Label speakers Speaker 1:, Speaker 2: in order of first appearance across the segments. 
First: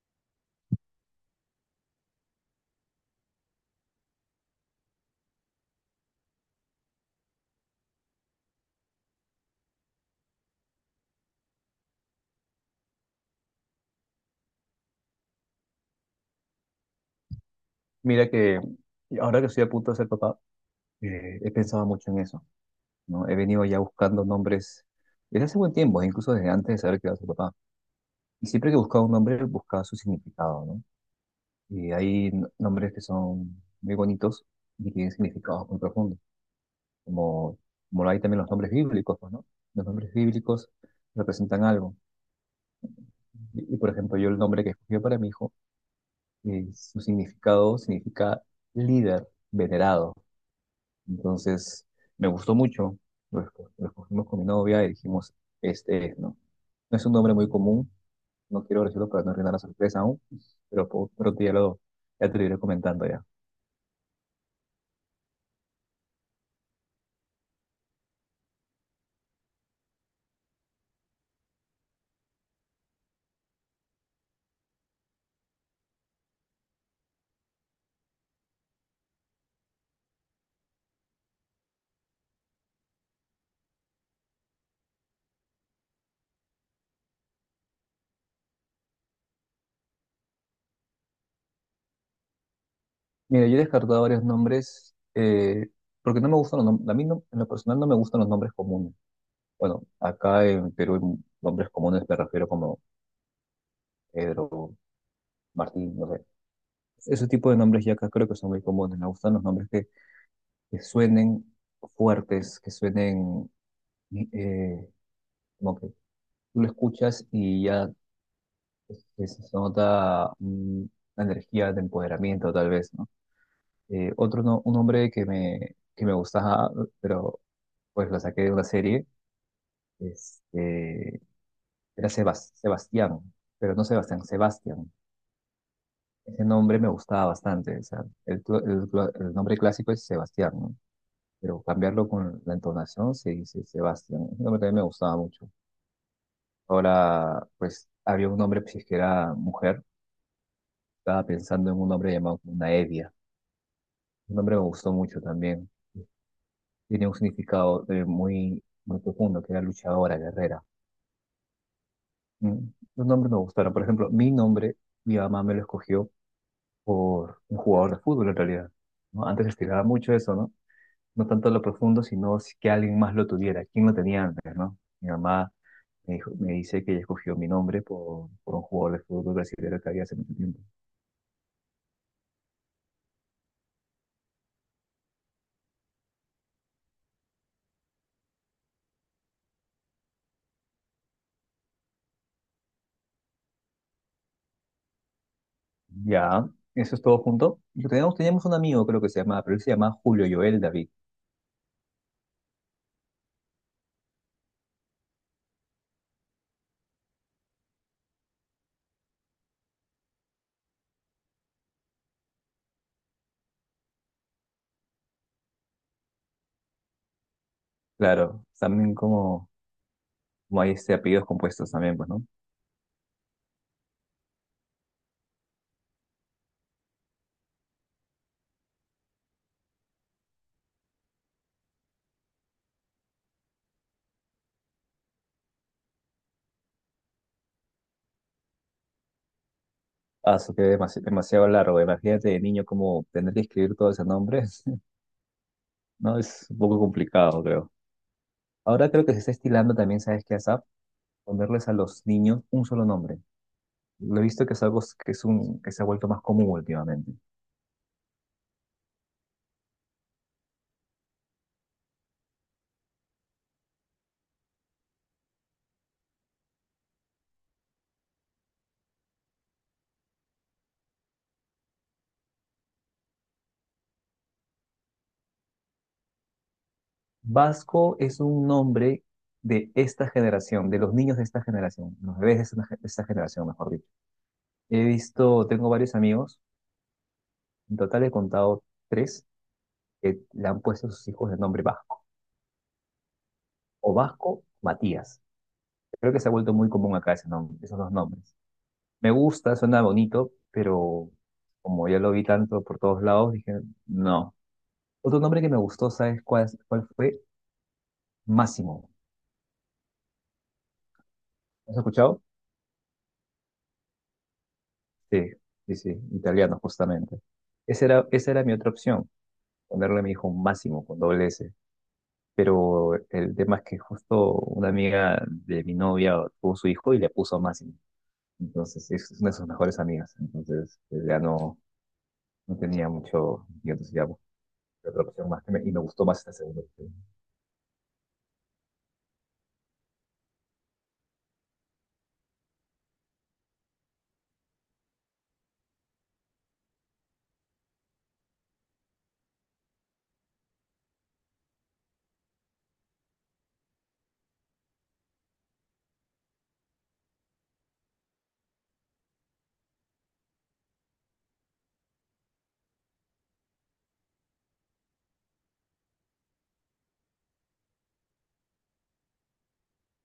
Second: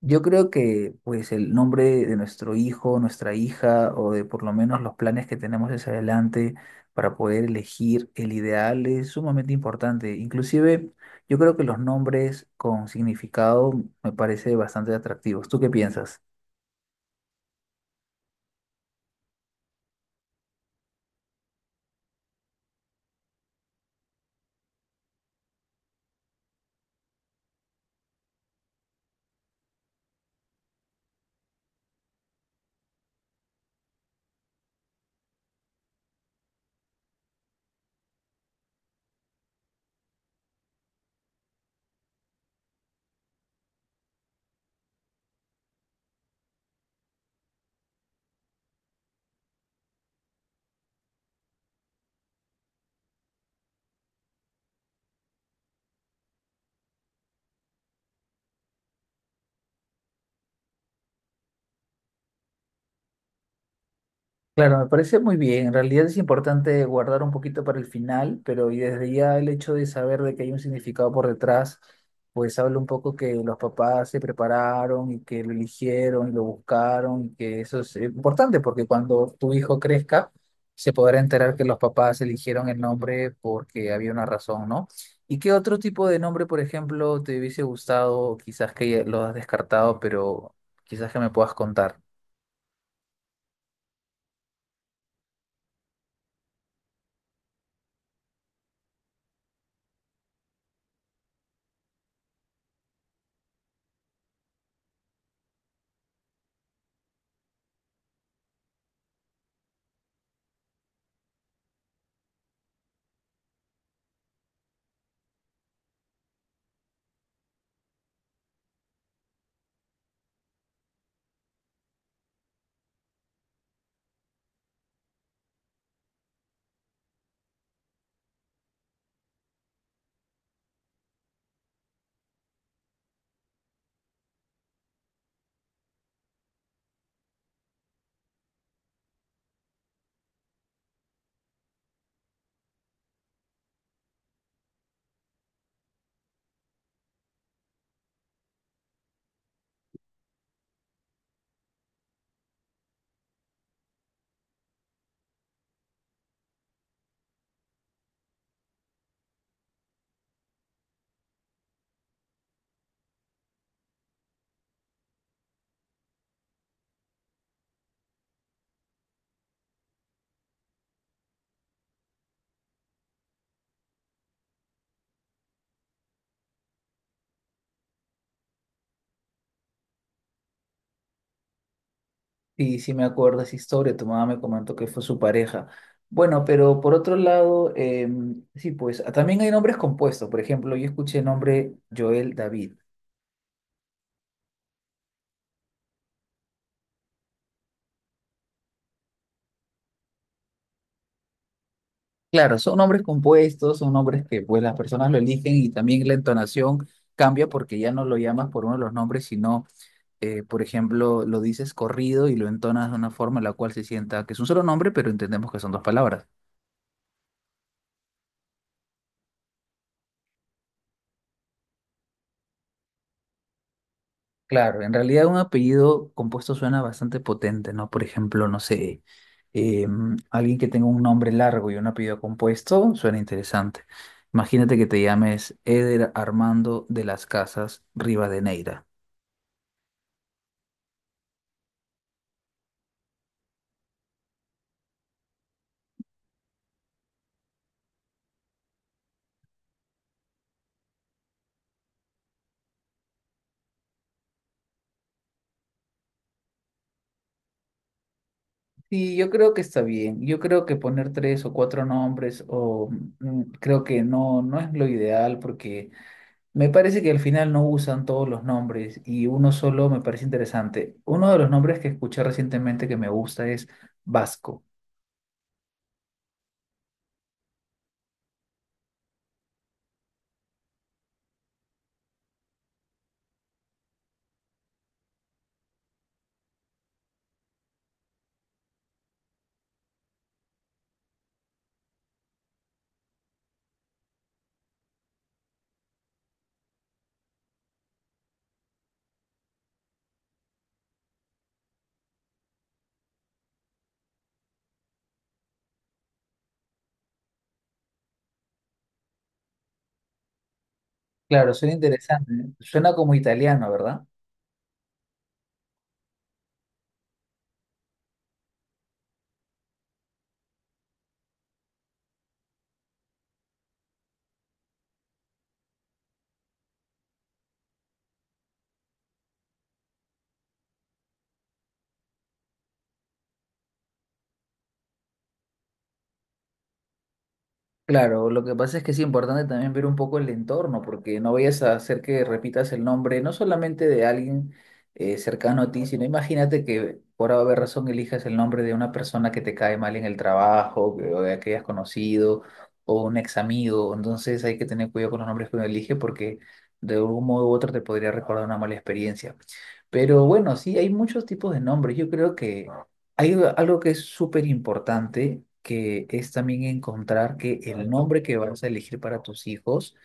Speaker 1: Yo creo que pues el nombre de nuestro hijo, nuestra hija, o de por lo menos los planes que tenemos hacia adelante para poder elegir el ideal es sumamente importante. Inclusive yo creo que los nombres con significado me parece bastante atractivos. ¿Tú qué piensas?
Speaker 2: Mira que ahora que estoy a punto de ser papá, he pensado mucho en eso, ¿no? He venido ya buscando nombres desde hace buen tiempo, incluso desde antes de saber que iba a ser papá. Y siempre que buscaba un nombre, buscaba su significado, ¿no? Y hay nombres que son muy bonitos y tienen significados muy profundos, como, como lo hay también los nombres bíblicos, pues, ¿no? Los nombres bíblicos representan algo. Y, por ejemplo, yo el nombre que escogí para mi hijo, su significado significa líder, venerado. Entonces, me gustó mucho. Lo escogimos con mi novia y dijimos, este es, ¿no? No es un nombre muy común, no quiero decirlo para no arruinar la sorpresa aún, pero pronto ya, ya te lo iré comentando ya.
Speaker 1: Claro, me parece muy bien. En realidad es importante guardar un poquito para el final, pero y desde ya el hecho de saber de que hay un significado por detrás, pues habla un poco que los papás se prepararon y que lo eligieron y lo buscaron y que eso es importante porque cuando tu hijo crezca se podrá enterar que los papás eligieron el nombre porque había una razón, ¿no? ¿Y qué otro tipo de nombre, por ejemplo, te hubiese gustado, quizás que ya lo has descartado, pero quizás que me puedas contar?
Speaker 2: Mira, yo he descartado varios nombres, porque no me gustan los nombres, a mí en lo personal no me gustan los nombres comunes. Bueno, acá en Perú, en nombres comunes me refiero como Pedro, Martín, no sé. Ese tipo de nombres ya acá creo que son muy comunes. Me gustan los nombres que suenen fuertes, que suenen, eh, como que tú lo escuchas y ya este, se nota una energía de empoderamiento, tal vez, ¿no? Otro no- un hombre que me gustaba, pero pues lo saqué de una serie, este, era Sebastián, pero no Sebastián, Sebastián. Ese nombre me gustaba bastante, o sea, el nombre clásico es Sebastián, ¿no? Pero cambiarlo con la entonación se dice Sebastián. Ese nombre también me gustaba mucho. Ahora, pues, había un hombre, pues, que era mujer. Estaba pensando en un nombre llamado Evia. Un nombre me gustó mucho también. Tiene un significado, muy, muy profundo, que era luchadora, guerrera. Mm, Los nombres me gustaron. Por ejemplo, mi nombre, mi mamá me lo escogió por un jugador de fútbol, en realidad, ¿no? Antes estiraba mucho eso, ¿no? No tanto lo profundo, sino que alguien más lo tuviera. ¿Quién lo tenía antes, no? Mi mamá me dice que ella escogió mi nombre por un jugador de fútbol brasileño que había hace mucho tiempo.
Speaker 1: Sí, sí me acuerdo esa historia, tu mamá me comentó que fue su pareja. Bueno, pero por otro lado, sí, pues ah, también hay nombres compuestos. Por ejemplo, yo escuché el nombre Joel David.
Speaker 2: Ya, eso es todo junto. Teníamos un amigo, creo que se llamaba, pero él se llamaba Julio Joel David.
Speaker 1: Claro, son nombres compuestos, son nombres que pues las personas lo eligen y también la entonación cambia porque ya no lo llamas por uno de los nombres, sino, por ejemplo, lo dices corrido y lo entonas de una forma en la cual se sienta que es un solo nombre, pero entendemos que son dos palabras.
Speaker 2: Claro, también como, como hay este apellidos compuestos también, pues, ¿no?
Speaker 1: Claro, en realidad un apellido compuesto suena bastante potente, ¿no? Por ejemplo, no sé, alguien que tenga un nombre largo y un apellido compuesto suena interesante. Imagínate que te llames Eder Armando de las Casas Rivadeneira.
Speaker 2: Ah, eso que es demasiado largo. Imagínate de niño como tener que escribir todos esos nombres ¿no? Es un poco complicado, creo. Ahora creo que se está estilando también, ¿sabes qué? ASAP. Ponerles a los niños un solo nombre. Lo he visto que es algo que, es un, que se ha vuelto más común últimamente.
Speaker 1: Sí, yo creo que está bien. Yo creo que poner tres o cuatro nombres o mm, creo que no, no es lo ideal porque me parece que al final no usan todos los nombres y uno solo me parece interesante. Uno de los nombres que escuché recientemente que me gusta es Vasco.
Speaker 2: Vasco es un nombre de esta generación, de los niños de esta generación, los bebés de esta generación, mejor dicho. He visto, tengo varios amigos, en total he contado tres, que le han puesto a sus hijos el nombre Vasco, o Vasco Matías. Creo que se ha vuelto muy común acá ese nombre, esos dos nombres. Me gusta, suena bonito, pero como ya lo vi tanto por todos lados, dije, no. Otro nombre que me gustó, ¿sabes cuál, cuál fue? Máximo.
Speaker 1: Claro, suena
Speaker 2: ¿Has escuchado?
Speaker 1: interesante. ¿Eh? Suena como italiano, ¿verdad?
Speaker 2: Sí, sí, sí, italiano justamente. Esa era mi otra opción, ponerle a mi hijo Máximo con doble S. Pero el tema es que justo una amiga de mi novia tuvo su hijo y le puso Máximo. Entonces es una de sus mejores amigas. Entonces pues, ya no, no tenía mucho mucho entusiasmo. Otra opción más y me gustó más esta segunda opción.
Speaker 1: Claro, lo que pasa es que es importante también ver un poco el entorno, porque no vayas a hacer que repitas el nombre, no solamente de alguien cercano a ti, sino imagínate que por haber razón elijas el nombre de una persona que te cae mal en el trabajo, o de que hayas conocido, o un ex amigo. Entonces hay que tener cuidado con los nombres que uno elige, porque de algún modo u otro te podría recordar una mala experiencia. Pero bueno, sí, hay muchos tipos de nombres. Yo creo que hay algo que es súper importante, que es también encontrar que el nombre que vas a elegir para tus hijos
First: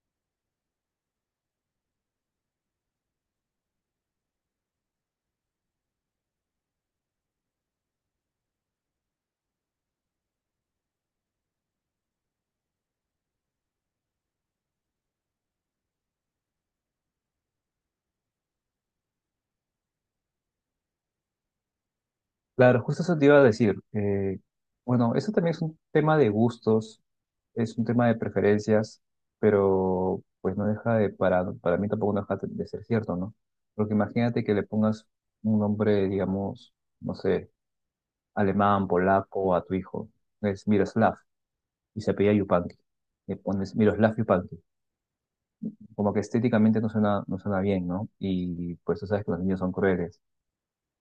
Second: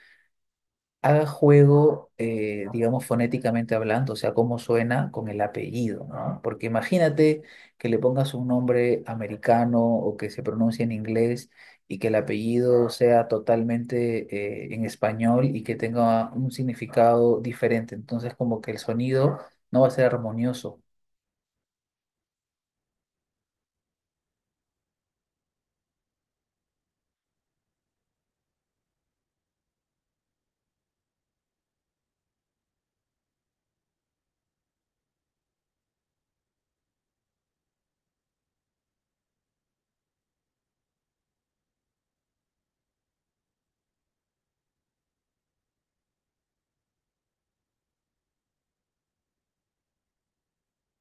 Speaker 1: haga juego, digamos, fonéticamente hablando, o sea, cómo suena con el apellido, ¿no? Porque imagínate que le pongas un nombre americano o que se pronuncie en inglés y que el apellido sea totalmente, en español y que tenga un significado diferente. Entonces, como que el sonido no va a ser armonioso.
Speaker 2: Claro, justo eso te iba a decir. Bueno, eso también es un tema de gustos, es un tema de preferencias, pero pues no deja de, para mí tampoco no deja de ser cierto, ¿no? Porque imagínate que le pongas un nombre, digamos, no sé, alemán, polaco a tu hijo, es Miroslav, y se apellida Yupanqui. Le pones Miroslav Yupanqui. Como que estéticamente no suena bien, ¿no? Y pues tú sabes que los niños son crueles.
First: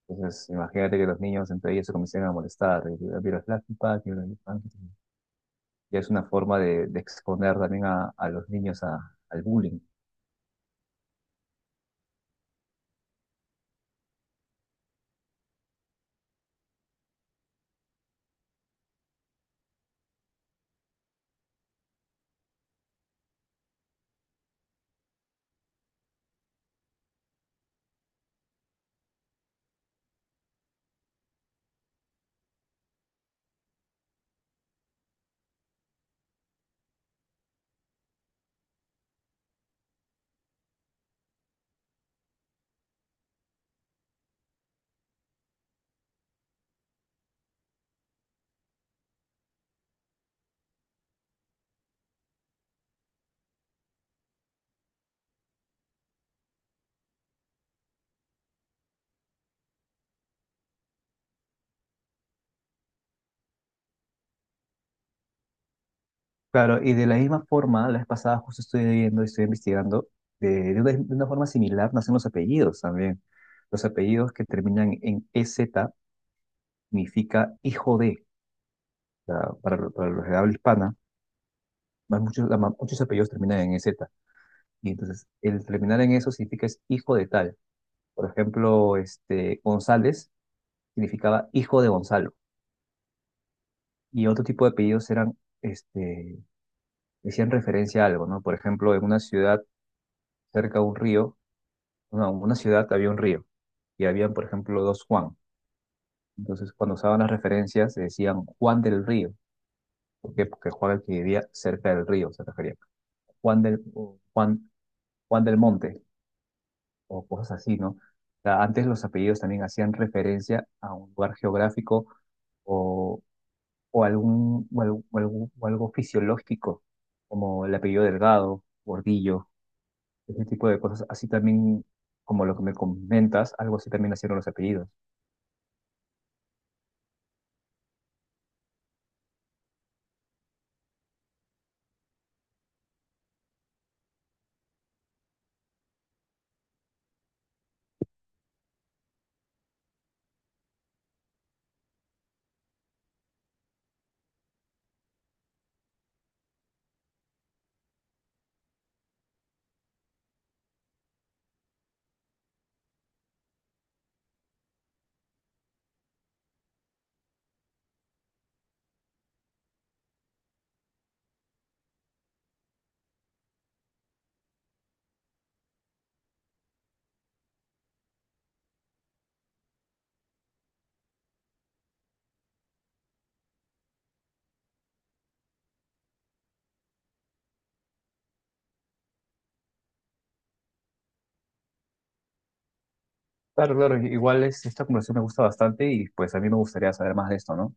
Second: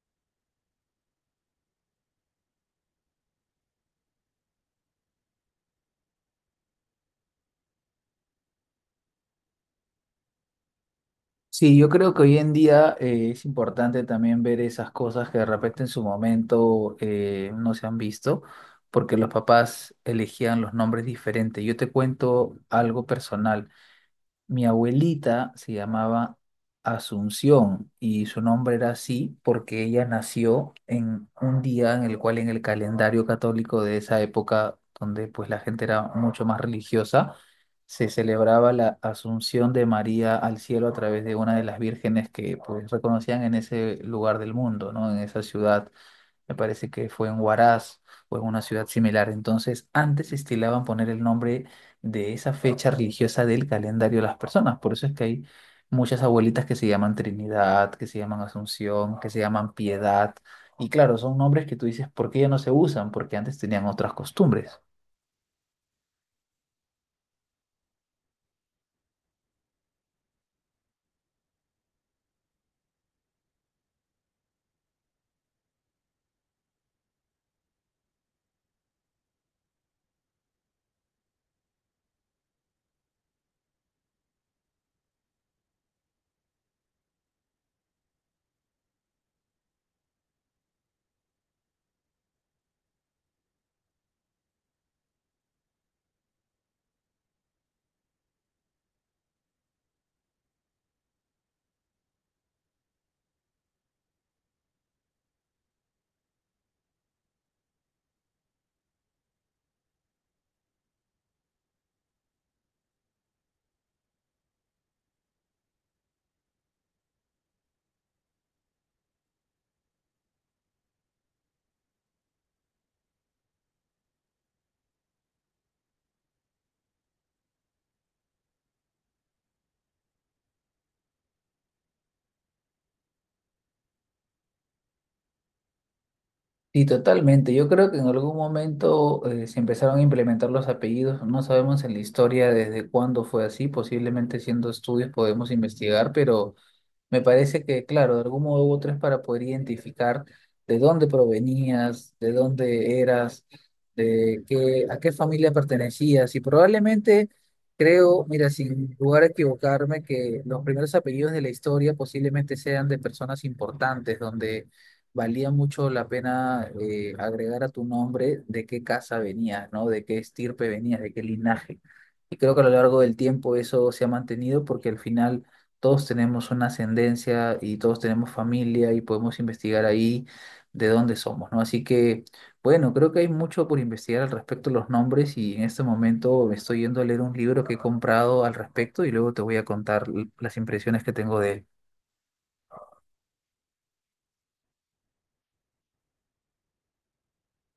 Speaker 2: Entonces, imagínate que los niños entre ellos se comiencen a molestar, y la vida es plástica, que mira el Flash Pack, mira, ya es una forma de exponer también a los niños al bullying.
Speaker 1: Sí, yo creo que hoy en día es importante también ver esas cosas que de repente en su momento no se han visto, porque los papás elegían los nombres diferentes. Yo te cuento algo personal. Mi abuelita se llamaba Asunción y su nombre era así porque ella nació en un día en el cual en el calendario católico de esa época, donde pues la gente era mucho más religiosa, se celebraba la Asunción de María al cielo a través de una de las vírgenes que pues reconocían en ese lugar del mundo, ¿no? En esa ciudad. Me parece que fue en Huaraz o en una ciudad similar. Entonces, antes estilaban poner el nombre de esa fecha religiosa del calendario de las personas. Por eso es que hay muchas abuelitas que se llaman Trinidad, que se llaman Asunción, que se llaman Piedad. Y claro, son nombres que tú dices, ¿por qué ya no se usan? Porque antes tenían otras costumbres.
Speaker 2: Claro, y de la misma forma, la vez pasada justo estoy viendo y estoy investigando, de una forma similar nacen los apellidos también. Los apellidos que terminan en EZ significa hijo de. O sea, para los de habla hispana, más muchos, muchos apellidos terminan en E z. Y entonces, el terminar en eso significa es hijo de tal. Por ejemplo, González significaba hijo de Gonzalo. Y otro tipo de apellidos eran, decían referencia a algo, ¿no? Por ejemplo, en una ciudad cerca de un río, no, en una ciudad había un río y habían, por ejemplo, dos Juan. Entonces, cuando usaban las referencias, se decían Juan del Río. ¿Por qué? Porque Juan, el que vivía cerca del río, se refería. Juan del, o Juan, Juan del Monte, o cosas así, ¿no? O sea, antes los apellidos también hacían referencia a un lugar geográfico, o, o algún, o algo fisiológico, como el apellido Delgado, Gordillo, ese tipo de cosas. Así también, como lo que me comentas, algo así también nacieron los apellidos.
Speaker 1: Sí, totalmente. Yo creo que en algún momento se empezaron a implementar los apellidos. No sabemos en la historia desde cuándo fue así. Posiblemente haciendo estudios podemos investigar, pero me parece que, claro, de algún modo u otro es para poder identificar de dónde provenías, de dónde eras, de qué, a qué familia pertenecías. Y probablemente, creo, mira, sin lugar a equivocarme, que los primeros apellidos de la historia posiblemente sean de personas importantes, donde valía mucho la pena agregar a tu nombre de qué casa venías, ¿no? De qué estirpe venías, de qué linaje. Y creo que a lo largo del tiempo eso se ha mantenido porque al final todos tenemos una ascendencia y todos tenemos familia y podemos investigar ahí de dónde somos, ¿no? Así que, bueno, creo que hay mucho por investigar al respecto de los nombres y en este momento me estoy yendo a leer un libro que he comprado al respecto y luego te voy a contar las impresiones que tengo de él.
Speaker 2: Claro, claro, igual esta conversación me gusta bastante y pues a mí me gustaría saber más de esto, ¿no?